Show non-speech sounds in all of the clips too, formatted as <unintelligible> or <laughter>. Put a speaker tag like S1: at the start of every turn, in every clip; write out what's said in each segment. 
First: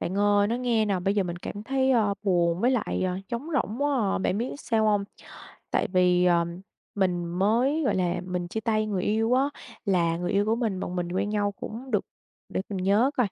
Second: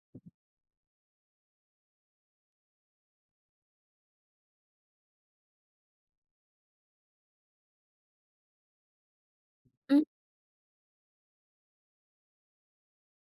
S1: Bạn ơi, nói nghe nè, bây giờ mình cảm thấy, ơ, buồn với lại, ờ, trống rỗng quá à. Bạn biết sao hông? Tại vì, ờ, mình mới, gọi là, mình chia tay người yêu á.
S2: Ừm.
S1: Là người yêu của mình, bọn mình quen nhau cũng được để mình nhớ coi,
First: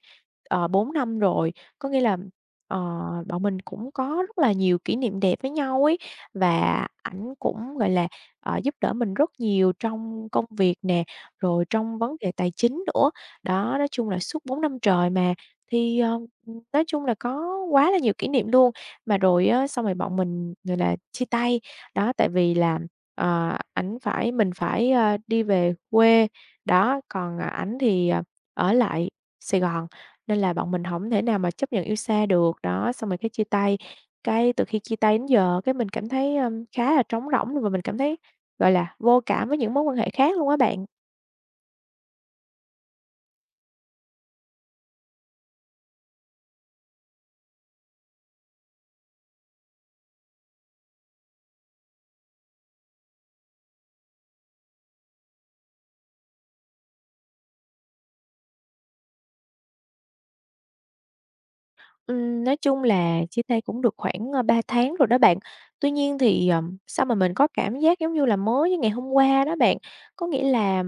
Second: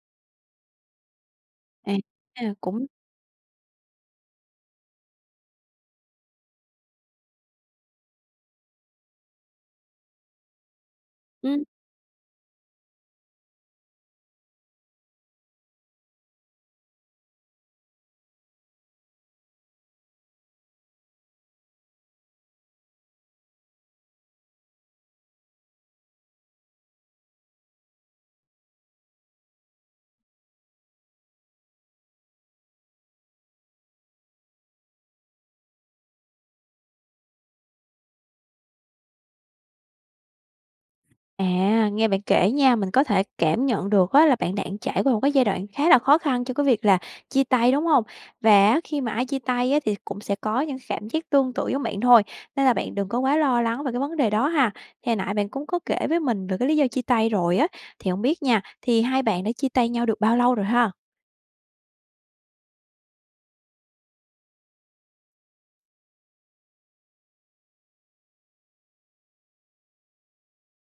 S1: ờ, 4 năm rồi. Có
S2: À,
S1: nghĩa là,
S2: à,
S1: ờ,
S2: cũng
S1: bọn mình cũng có rất là nhiều kỷ niệm đẹp với nhau ấy, và ảnh cũng, gọi là, ờ, giúp đỡ mình rất nhiều trong công việc nè, rồi
S2: Ừm.
S1: trong vấn đề tài chính nữa. Đó, nói chung là suốt 4 năm trời mà, thì, ờ, ừm, nói chung là có quá là nhiều kỷ niệm luôn. Mà rồi á xong rồi bọn mình, gọi là, chia tay, đó, tại vì là, ờ, ảnh phải mình phải, a, đi về quê, đó, còn ảnh thì ở lại Sài Gòn, nên là bọn mình hổng thể nào mà chấp nhận yêu xa được. Đó, xong rồi cái chia tay. Cái từ khi chia tay đến giờ cái mình cảm thấy, ơ, khá là trống rỗng, và mình cảm thấy, gọi là, vô cảm với những mối quan hệ khác luôn á bạn.
S2: À, nghe bạn kể nha mình có thể cảm nhận được á là bạn đang trải qua một cái giai đoạn khá là khó khăn cho cái việc là chia tay, đúng hông? Và á khi mà ai chia tay á thì cũng sẽ có những cái cảm giác tương tự giống bạn thôi, nên là bạn đừng có quá lo lắng về cái vấn đề đó ha. Thì hồi nãy bạn cũng có kể với mình về cái lý do chia tay rồi á, thì hông biết nha, thì hai bạn đã chia tay nhau được bao lâu rồi ha?
S1: Ừm, nói chung là chia tay cũng được khoảng, ơ, 3 tháng rồi đó bạn. Tuy nhiên thì, ờm, sao mà mình có cảm giác giống như là mới như ngày hôm qua đó bạn. Có nghĩa là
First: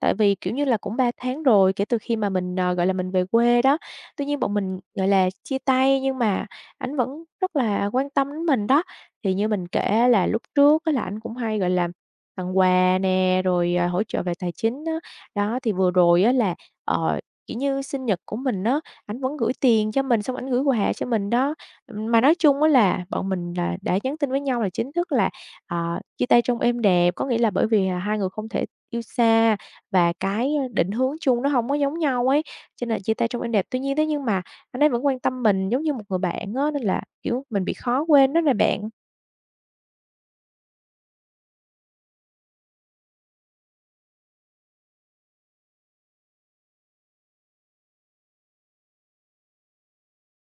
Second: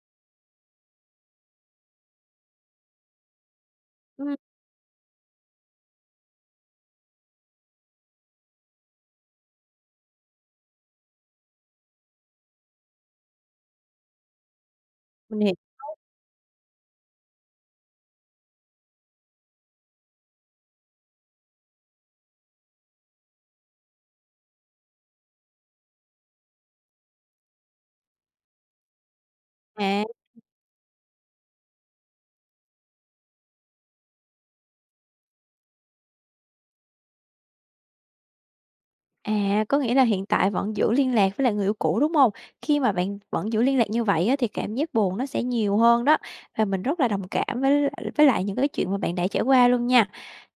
S1: tại vì, kiểu như là, cũng 3 tháng rồi, kể từ khi mà mình, ờ, gọi là, mình về quê đó, tuy
S2: Ừm.
S1: nhiên bọn mình, gọi là, chia tay nhưng mà ảnh vẫn rất là quan tâm đến mình đó. Thì như mình kể á là lúc trước á là ảnh cũng hay, gọi là, tặng quà nè, rồi, à, hỗ trợ về tài chính á,
S2: Mình hiểu.
S1: đó, thì vừa rồi á là, ờ, kiểu như, sinh nhật của mình á, ảnh vẫn gửi tiền cho mình xong ảnh gửi quà cho mình đó. Ừm, mà nói chung á là bọn mình là đã nhắn tin với nhau là chính thức là, ờ, chia tay trong êm đẹp, có nghĩa là bởi vì, à, hai người không thể yêu xa
S2: À.
S1: và cái, ơ, định hướng chung nó hông có giống nhau ấy, cho nên chia tay trong êm đẹp. Tuy nhiên thế nhưng mà anh ấy vẫn quan tâm mình giống như một người bạn á, nên là, kiểu, mình bị khó quên đó nè bạn.
S2: À, có nghĩa là hiện tại vẫn giữ liên lạc với lại người yêu cũ, đúng hông? Khi mà bạn vẫn giữ liên lạc như vậy á, thì cảm giác buồn nó sẽ nhiều hơn đó, và mình rất là đồng cảm với l với lại những cái chuyện mà bạn đã trải qua luôn nha.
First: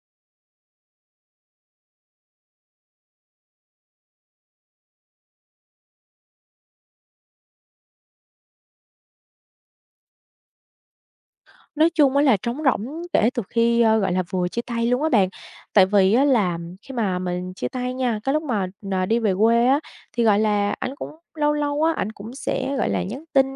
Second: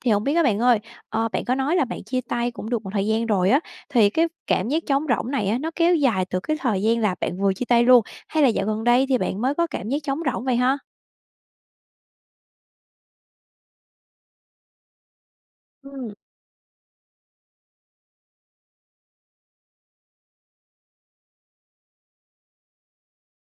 S2: Thì hổng biết á bạn ơi, ờ, bạn có nói là bạn chia tay cũng được một thời gian rồi á, thì cái cảm giác trống rỗng này á, nó kéo dài từ cái thời gian là bạn vừa chia tay luôn hay là dạo gần đây thì bạn mới có cảm giác trống rỗng vậy ha?
S1: Nói chung á là trống rỗng kể từ khi, a, gọi là, vừa chia tay luôn á bạn. Tại vì
S2: Ừm.
S1: á là khi mà mình chia tay nha, cái lúc mà, ờ, đi về quê á thì, gọi là, ảnh cũng lâu lâu á, ảnh cũng sẽ, gọi là, nhắn tin,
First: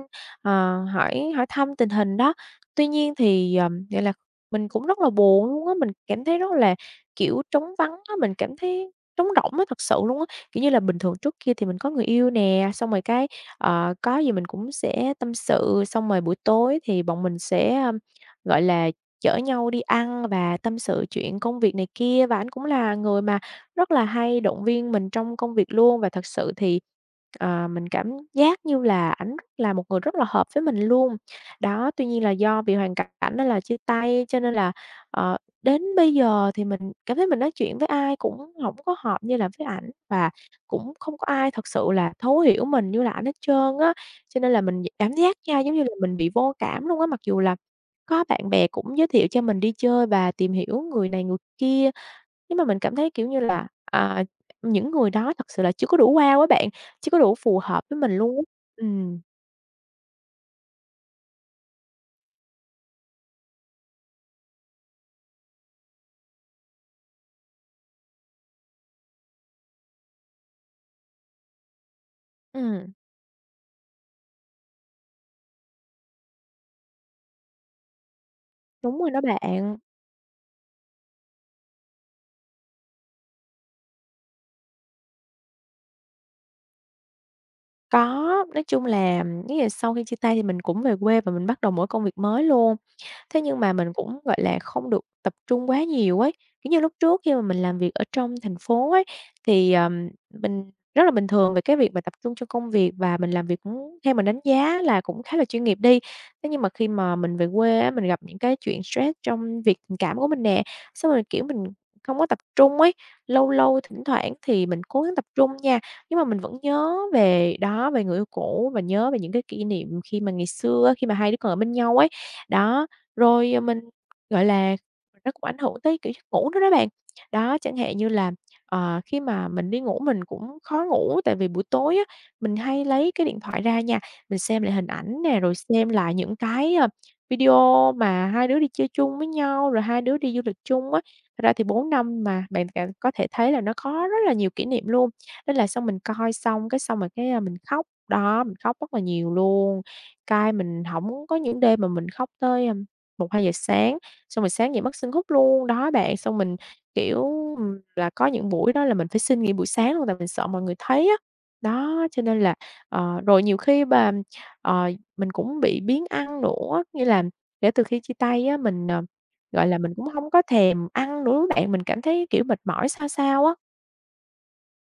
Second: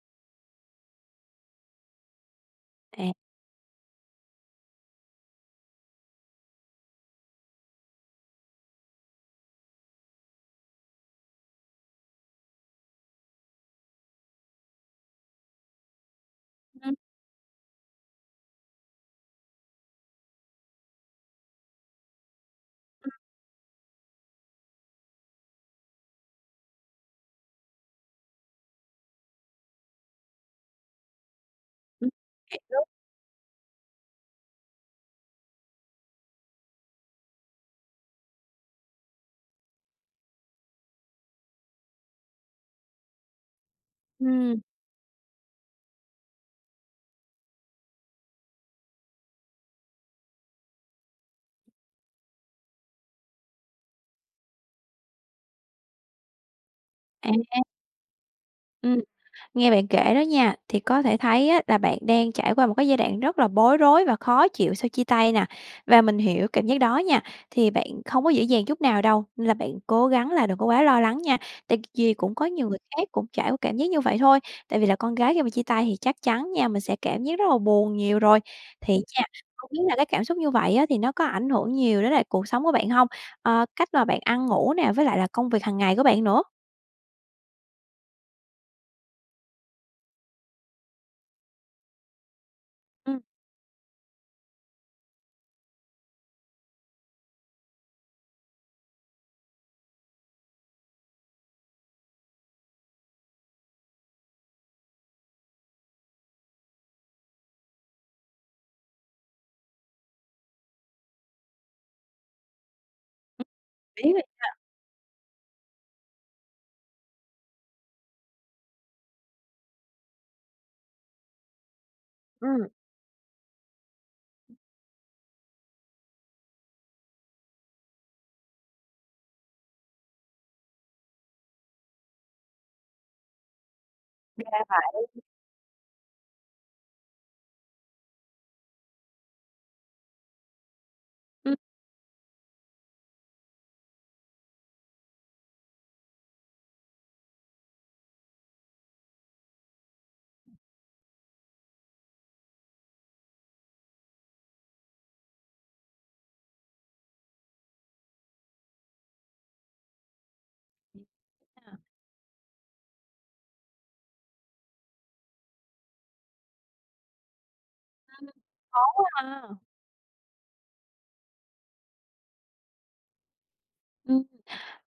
S1: ờ, hỏi hỏi thăm tình hình đó. Tuy
S2: À.
S1: nhiên thì, ờm, gọi là, mình cũng rất là buồn luôn á, mình cảm thấy rất là, kiểu, trống vắng á, mình cảm thấy trống rỗng á thật sự luôn á. Kiểu như là, bình thường trước kia thì mình có người yêu nè, xong rồi cái, ờ, có gì mình cũng sẽ tâm sự, xong rồi buổi tối
S2: Ừm.
S1: thì bọn mình sẽ, um, gọi là, chở nhau đi ăn và tâm sự chuyện công việc này kia, và ảnh cũng là
S2: Ừm.
S1: người mà rất là hay động viên mình trong công việc luôn. Và thật sự thì, ờ, mình cảm giác như là ảnh rất là một người rất là hợp với mình luôn. Đó, tuy
S2: Ừ.
S1: nhiên là
S2: Thiệt
S1: do vì
S2: luôn!
S1: hoàn c cảnh nên là chia tay cho nên là, ờ, đến bây giờ thì mình cảm thấy mình nói chuyện với ai cũng hổng có hợp như là với ảnh, và cũng không có ai thật sự là thấu hiểu mình như là ảnh hết trơn á. Cho nên là
S2: Ừm.
S1: mình d cảm giác nha giống như là mình bị vô cảm luôn á, mặc dù là có bạn bè cũng giới thiệu cho mình đi chơi và tìm hiểu người này người kia, nhưng mà mình cảm thấy, kiểu như là, à, những người đó thật sự là chưa có đủ wow á bạn, chưa có đủ phù
S2: À!
S1: hợp với mình luôn.
S2: Ừm.
S1: Ừm.
S2: Nghe bạn kể đó nha, thì có thể thấy á là bạn đang trải qua một cái giai đoạn rất là bối rối và khó chịu sau chia tay nè. Và mình hiểu cảm giác đó nha, thì bạn không có dễ dàng chút nào đâu, nên là bạn cố gắng là đừng có quá lo lắng nha, tại vì cũng có nhiều người
S1: Ừm.
S2: khác cũng trải qua cảm giác như vậy thôi. Tại vì là con gái khi mà chia tay thì chắc chắn nha mình sẽ cảm giác rất là buồn nhiều rồi. Thì
S1: Đúng rồi đó
S2: nha, không
S1: bạn.
S2: biết là cái cảm xúc như vậy á thì nó có ảnh hưởng nhiều đến lại cuộc sống của bạn hông? Ờ, cách mà bạn ăn ngủ nè, với lại là công việc hàng ngày của bạn nữa?
S1: Có, nói chung là giống như là mấy ngày sau khi chia tay thì mình cũng về quê và mình bắt đầu một cái công việc mới luôn,
S2: Ừm.
S1: thế nhưng mà mình cũng, gọi là, không được tập trung quá nhiều ấy, kiểu như, lúc trước khi mà mình làm việc ở trong thành phố ấy, thì, ờ, mình rất là bình thường về cái việc mà tập trung cho công việc và mình làm việc cũng theo mình đánh giá á là cũng khá là chuyên nghiệp đi, thế nhưng mà khi mà mình về quê á, mình gặp những cái chuyện stress trong việc tình cảm của mình nè, xong rồi, kiểu, mình không có tập trung ấy. Lâu lâu thỉnh
S2: <unintelligible>
S1: thoảng
S2: ha?
S1: thì mình cố gắng tập trung nha, nhưng mà mình vẫn nhớ về đó, về người yêu cũ, và nhớ về những cái kỷ niệm khi mà ngày xưa á, khi mà hai đứa còn ở bên nhau ấy.
S2: Ừm.
S1: Đó, rồi, ờ, mình, gọi là, nó cũng ảnh hưởng tới, kiểu, giấc ngủ nữa đó bạn. Đó, chẳng hạn như là, ờ, khi mà mình đi ngủ mình cũng khó ngủ tại vì buổi tối á, mình hay lấy cái điện thoại ra nha, mình xem
S2: <unintelligible>
S1: lại hình
S2: lại.
S1: ảnh nè, rồi xem lại những cái, ơ, video mà hai đứa đi chơi chung với nhau, rồi hai đứa đi du lịch chung á. Thật ra
S2: Ừm.
S1: thì 4 năm mà bạn cảm có thể thấy là nó có rất là nhiều kỷ niệm luôn. Thế là xong mình coi xong, cái xong rồi cái, a, mình khóc, đó, mình khóc rất là nhiều luôn, cái mình hổng có những đêm mà mình khóc tới, ưm, 1:00-2:00 sáng, xong rồi sáng dậy mắt sưng húp luôn. Đó bạn, xong mình, kiểu, ừm, là có những buổi đó là mình phải xin nghỉ buổi sáng luôn tại mình sợ mọi người
S2: Ừm,
S1: thấy á.
S2: hiểu nha.
S1: Đó, cho nên là ờ, rồi nhiều khi mà, ờ, mình cũng bị biếng ăn nữa á, nghĩa là kể từ khi chia
S2: Ừm.
S1: tay á,
S2: Khó
S1: mình, ờ,
S2: quá ha!
S1: gọi là, mình cũng hông có thèm ăn nữa á bạn, mình cảm thấy, kiểu, mệt mỏi sao sao á.
S2: Ừm,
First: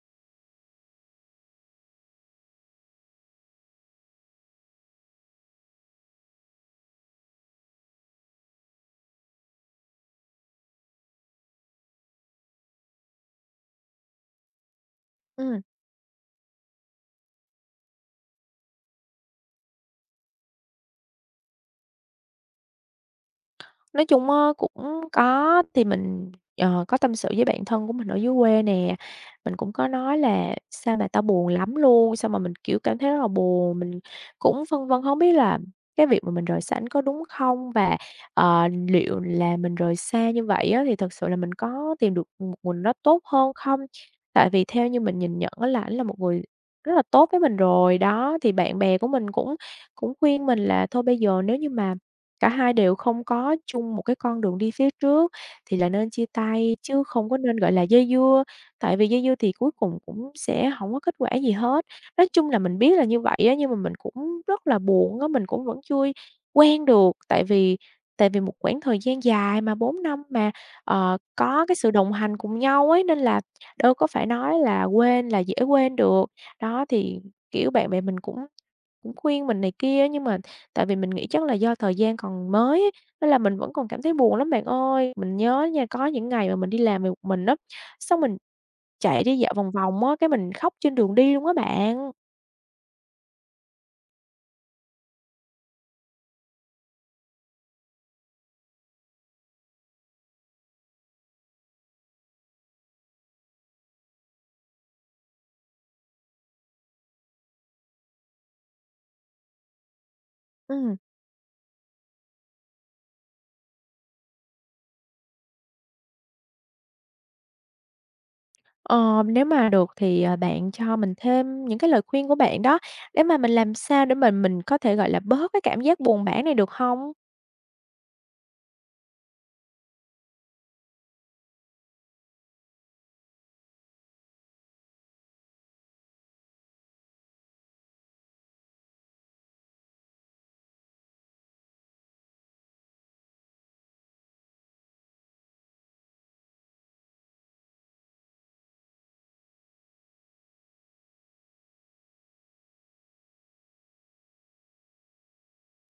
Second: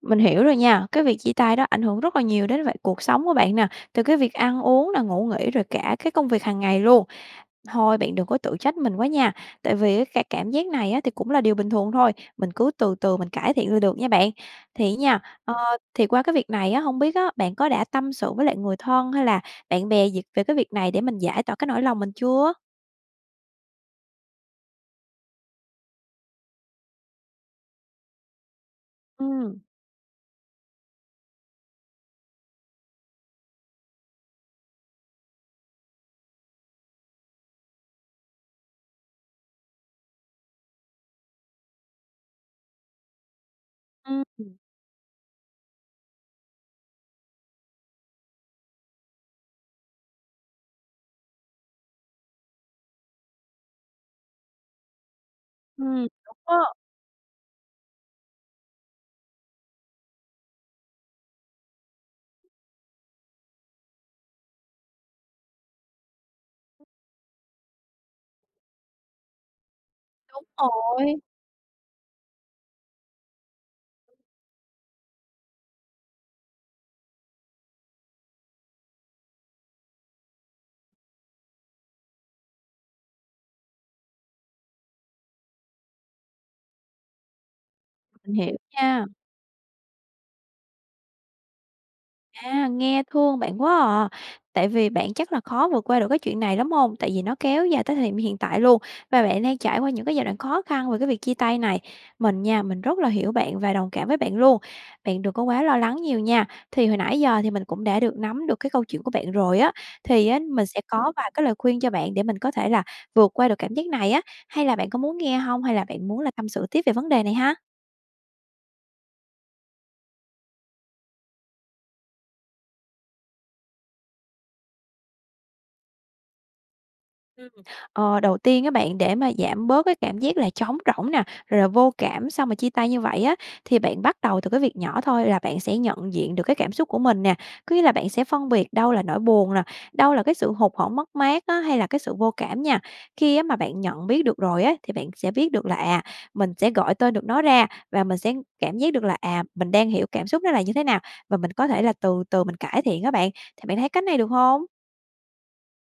S2: mình hiểu rồi nha, cái việc chia tay đó ảnh hưởng rất là nhiều đến vại cuộc sống của bạn nè, từ cái việc ăn uống nè, ngủ nghỉ rồi cả cái công việc hàng ngày luôn. Thôi, bạn đừng có tự trách mình quá nha! Tại vì, ca cảm giác này á thì cũng là điều bình thường thôi, mình cứ từ từ mình cải thiện là được nha bạn. Thì á nha, ờ,
S1: Ừm.
S2: thì qua cái việc này á, hông biết á, bạn có đã tâm sự với lại người thân hay là bạn bè gì về cái việc này để mình giải tỏa cái nỗi lòng mình chưa?
S1: Nói chung á cũng có, thì mình, ờ, có tâm sự với bạn thân của mình ở dưới quê nè, mình
S2: Ừm.
S1: cũng có nói là ''Sao mà tao buồn lắm luôn!", xong mà mình, kiểu, cảm thấy rất là buồn, mình cũng phân vân hông biết là cái việc mà mình rời xa ảnh có đúng không và, ờ, liệu là mình rời xa như vậy á thì thật sự là mình có tìm được một mình nó tốt hơn không? Tại
S2: Ừm.
S1: vì theo như mình nhìn nhận á là ảnh là một người rất là tốt với mình rồi, đó, thì bạn bè của mình cũng cũng khuyên mình là thôi bây giờ nếu như mà cả hai đều không có chung một cái con đường đi phía trước thì là
S2: Ừm,
S1: nên chia
S2: đúng đó.
S1: tay chứ không có nên, gọi là, dây dưa, tại vì dây dưa thì cuối cùng cũng sẽ hổng có kết quả gì hết. Nói chung là mình biết là như vậy á, nhưng mà mình cũng rất là buồn á, mình cũng vẫn chưa quen được, tại vì tại vì một quãng thời gian dài mà, 4 năm
S2: Đúng
S1: mà, ờ,
S2: rồi.
S1: có cái sự đồng hành cùng nhau ấy, nên là đâu có phải nói là quên là dễ quên được. Đó thì, kiểu, bạn bè mình cũng cũng khuyên mình này kia, nhưng mà tại vì mình nghĩ chắc là do thời gian còn mới ấy, nên là mình vẫn còn cảm thấy buồn lắm bạn ơi! Mình nhớ nha, có những ngày mà mình đi làm về một mình á, xong
S2: Mình
S1: mình
S2: hiểu nha.
S1: chạy đi dạo vòng vòng á, cái mình khóc trên đường đi luôn á bạn.
S2: À, nghe thương bạn quá à! Tại vì bạn chắc là khó vượt qua được cái chuyện này lắm hông? Tại vì nó kéo dài tới thời điểm hiện tại luôn và bạn đang trải qua những cái giai đoạn khó khăn về cái việc chia tay này. Mình nha, mình rất là hiểu bạn và đồng cảm với bạn luôn. Bạn đừng có quá lo lắng nhiều nha! Thì hồi nãy giờ thì mình cũng đã được nắm được cái câu chuyện của bạn rồi á, thì á mình sẽ
S1: Ừm.
S2: có vài cái lời khuyên cho bạn để mình có thể là vượt qua được cảm giác này á. Hay là bạn có muốn nghe hông, hay là bạn muốn là tâm sự tiếp về vấn đề này ha?
S1: Ờ, nếu mà được thì, ờ, bạn cho mình thêm những cái lời khuyên của bạn đó, để mà mình làm sao để mà mình có thể, gọi là, bớt cái cảm giác buồn bã này được hông?
S2: Ừm, ờ, đầu tiên á bạn, để mà giảm bớt cái cảm giác là trống rỗng nè, rồi là vô cảm sau mà chia tay như vậy á, thì bạn bắt đầu từ cái việc nhỏ thôi là bạn sẽ nhận diện được cái cảm xúc của mình nè. Có nghĩa là bạn sẽ phân biệt đâu là nỗi buồn nè, đâu là cái sự hụt hẫng mất mát á hay là cái sự vô cảm nha. Khi á mà bạn nhận biết được rồi á, thì bạn sẽ biết được là à, mình sẽ gọi tên được nó ra và mình sẽ cảm giác được là, à, mình đang hiểu cảm xúc nó là như thế nào, và mình có thể là từ từ mình cải thiện á bạn. Thì bạn thấy cách này được hông?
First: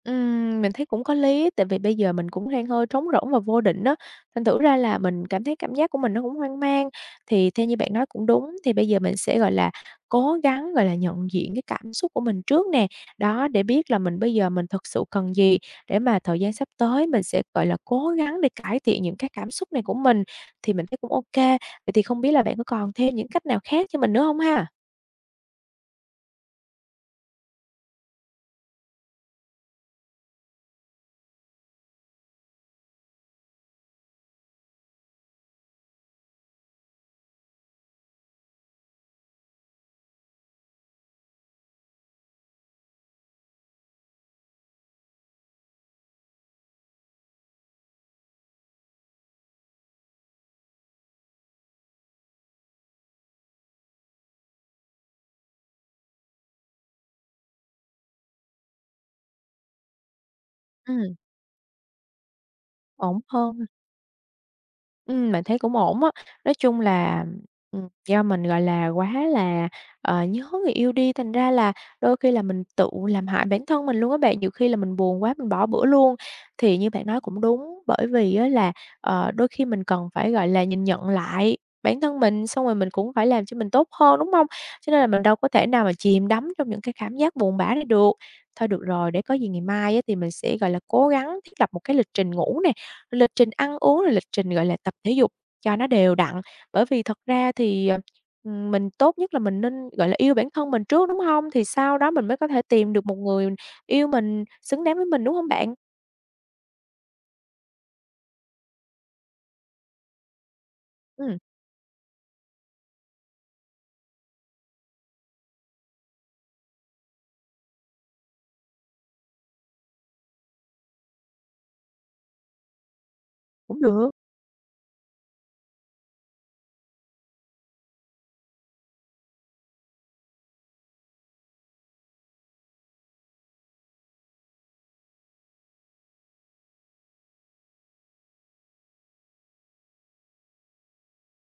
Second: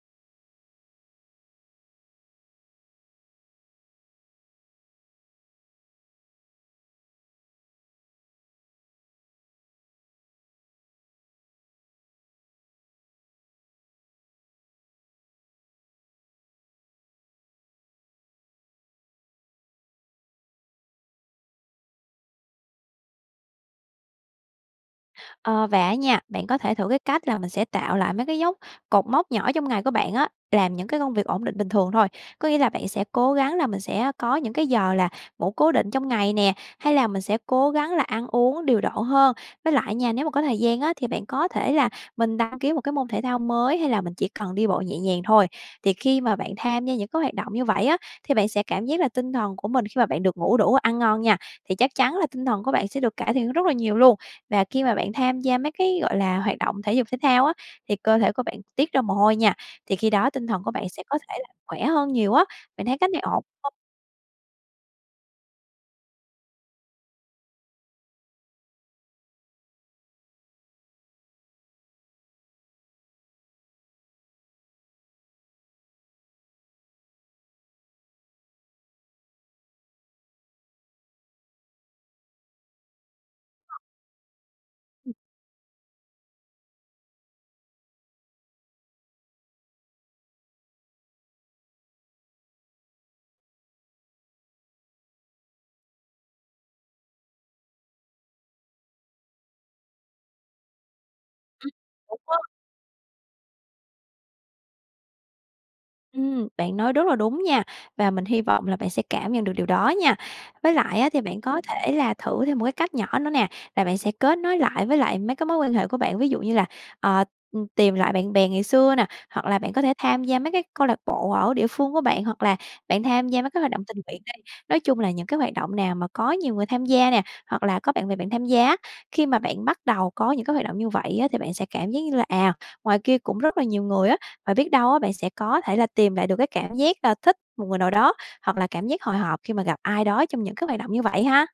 S1: Ừm, mình thấy cũng có lý, tại vì bây giờ mình cũng hang hơi trống rỗng và vô định á. Thành thử ra là mình cảm thấy cảm giác của mình nó cũng hoang mang. Thì theo như bạn nói cũng đúng, thì bây giờ mình sẽ, gọi là, cố gắng, gọi là, nhận diện cái cảm xúc của mình trước nè, đó, để biết là mình bây giờ mình thực sự cần gì, để mà thời gian sắp tới mình sẽ, gọi là, cố gắng để cải thiện những cái cảm xúc này của mình, thì mình thấy cũng ô kê. Vậy thì không biết là bạn có còn thêm những cách nào khác cho mình nữa hông ha?
S2: Ờ, và á nha, bạn có thể thử cái cách là mình sẽ tạo lại mấy cái dấu cột mốc nhỏ trong ngày của bạn á, làm những cái công việc ổn định bình thường thôi, có nghĩa là bạn sẽ cố gắng là mình sẽ có những cái giờ là ngủ cố định trong ngày nè, hay là mình sẽ cố gắng là ăn uống điều độ hơn. Với lại nha, nếu mà có thời gian á, thì bạn có thể là mình đăng ký một cái môn thể thao mới hay là mình chỉ cần đi bộ nhẹ nhàng thôi, thì khi mà bạn tham gia những cái hoạt động như vậy á, thì bạn sẽ cảm giác là tinh thần của mình khi mà bạn được ngủ đủ ăn ngon nha, thì chắc chắn là tinh thần của bạn sẽ được cải thiện rất là nhiều luôn. Và khi mà bạn tham gia mấy cái, gọi là, hoạt động thể dục thể thao á, thì cơ thể của bạn tiết ra mồ hôi nha, thì khi đó tinh thần của bạn sẽ
S1: Ừm.
S2: có thể là khỏe hơn nhiều á. Bạn thấy cách
S1: Ổn
S2: này ổn
S1: hơn ha.
S2: hông?
S1: Ừm, bạn thấy cũng ổn á. Nói chung là, ừm, do mình, gọi là, quá là, ờ, nhớ người yêu đi, thành ra là đôi khi là mình tự làm hại bản thân mình luôn á bạn, nhiều khi là mình buồn quá mình bỏ bữa luôn, thì như bạn nói cũng đúng, bởi vì á là, ờ, đôi khi mình cần phải, gọi là, nhìn nhận lại bản thân mình, xong rồi mình cũng phải làm cho mình tốt hơn, đúng hông? Cho nên là mình đâu có thể nào mà chìm đắm trong những cái cảm giác buồn bã này được. Thôi được rồi, để có gì ngày mai á thì mình sẽ, gọi là, cố gắng thiết lập một cái lịch trình ngủ nè, rồi lịch trình ăn uống, rồi lịch trình, gọi là, tập thể dục cho nó đều đặn, bởi vì thật ra thì, ờ, ừm, mình tốt nhất là mình nên, gọi là, yêu bản thân mình trước, đúng hông? Thì
S2: Ừm.
S1: sau đó
S2: Đúng
S1: mình mới
S2: đó.
S1: có thể tìm được một người yêu mình, xứng đáng với mình, đúng hông bạn?
S2: Ừm, bạn nói rất là đúng nha, và mình hy vọng là bạn sẽ cảm nhận được điều đó nha. Với lại á, thì
S1: Ừm.
S2: bạn có thể là thử thêm một cái cách nhỏ nữa nè, là bạn sẽ kết nối lại với lại mấy cái mối quan hệ của bạn, ví dụ như là, ờ, ừm, tìm lại bạn bè ngày xưa nè, hoặc là bạn có thể tham gia mấy cái câu lạc bộ ở địa phương của bạn, hoặc là bạn tham gia mấy cái hoạt
S1: Cũng
S2: động tình
S1: được.
S2: nguyện đi, nói chung là những cái hoạt động nào mà có nhiều người tham gia nè, hoặc là có bạn bè bạn tham gia á. Khi mà bạn bắt đầu có những cái hoạt động như vậy á, thì bạn sẽ cảm giác như là, à, ngoài kia cũng rất là nhiều người á, và biết đâu á bạn sẽ có thể là tìm lại được cái cảm giác là thích một người nào đó, hoặc là cảm giác hồi hộp khi mà gặp ai đó trong những cái hoạt động như vậy ha.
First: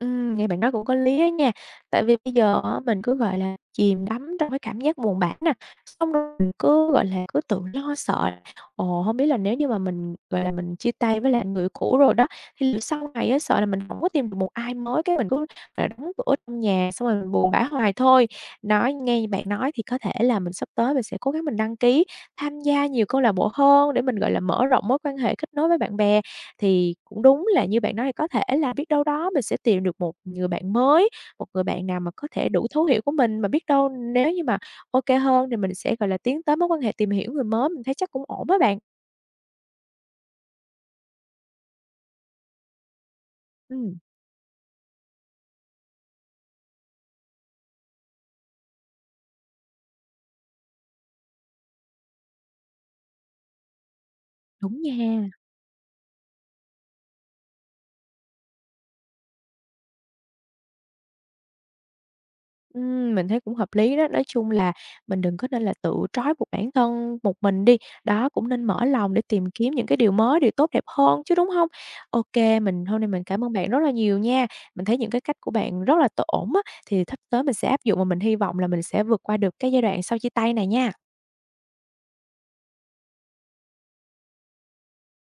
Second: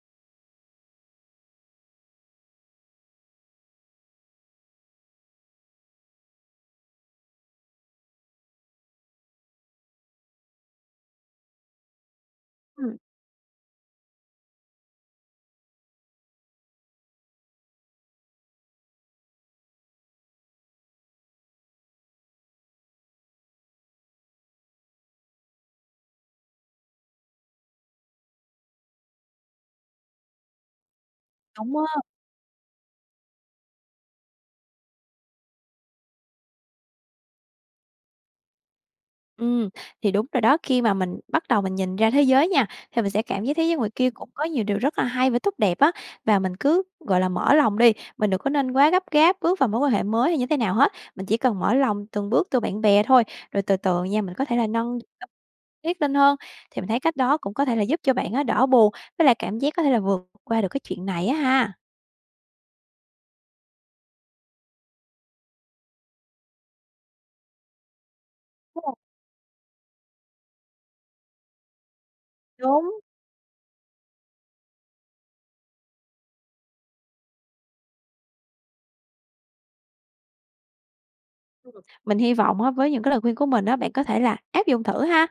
S1: Ừm, nghe bạn nói cũng có lý á nha. Tại vì bây giờ á mình cứ, gọi là, chìm đắm trong cái cảm giác buồn bã nè, xong <unintelligible> mình cứ, gọi là, cứ tự lo sợ <unintelligible> "Ồ, hông biết là nếu như mà mình, gọi là, mình chia tay với lại anh người yêu cũ rồi đó, thì liệu
S2: Ừm.
S1: sau này á sợ là mình hổng có tìm được một ai mới, cái mình cứ phải đóng cửa trong nhà, xong rồi mình buồn bã hoài thôi." Nói ngay bạn nói thì có thể là mình sắp tới mình sẽ cố gắng mình đăng ký tham gia nhiều câu lạc bộ hơn để mình, gọi là, mở rộng mối quan hệ, kết nối với bạn bè. Thì cũng đúng là như bạn nói, có thể là biết đâu đó mình sẽ tìm được một người bạn mới, một người
S2: Đúng
S1: bạn nào
S2: á.
S1: mà có thể đủ thấu hiểu của mình, mà biết đâu nếu như mà OK hơn thì mình sẽ, gọi là, tiến tới mối quan hệ tìm hiểu người mới, mình thấy chắc cũng ổn á bạn.
S2: Ừm. Thì đúng rồi đó. Khi mà mình bắt đầu mình nhìn ra thế giới nha, thì mình sẽ cảm giác thế giới ngoài
S1: Ừm.
S2: kia cũng có nhiều điều rất là hay và tốt đẹp á. Và mình cứ, gọi là, mở lòng đi! Mình đừng có nên quá gấp gáp bước vào mối quan hệ mới hay như thế nào hết, mình chỉ cần mở lòng từng bước từ bạn bè thôi, rồi từ từ nha, mình có thể là
S1: Đúng
S2: nâng
S1: nha.
S2: <unintelligible> tiết lên hơn. Thì mình thấy cách đó cũng có thể là giúp cho bạn á đỡ buồn, với lại cảm giác có thể là vượt qua được cái chuyện này á ha!
S1: Ừm, mình thấy cũng hợp lý đó. Nói chung là mình đừng có nên là tự trói buộc bản thân một mình đi. Đó, cũng nên mở
S2: <unintelligible>
S1: lòng để tìm kiếm những cái điều mới, điều tốt đẹp hơn chứ, đúng hông? OK, mình
S2: Đúng.
S1: hôm nay mình cảm ơn bạn rất là nhiều nha! Mình thấy những cái cách của bạn rất là t ổn á, thì thắp tới mình sẽ áp dụng và mình hy vọng là mình sẽ vượt qua được cái giai đoạn sau chia tay này nha.
S2: Ừm. Mình hy vọng á, với những cái lời khuyên của mình á, bạn có thể là áp dụng thử ha!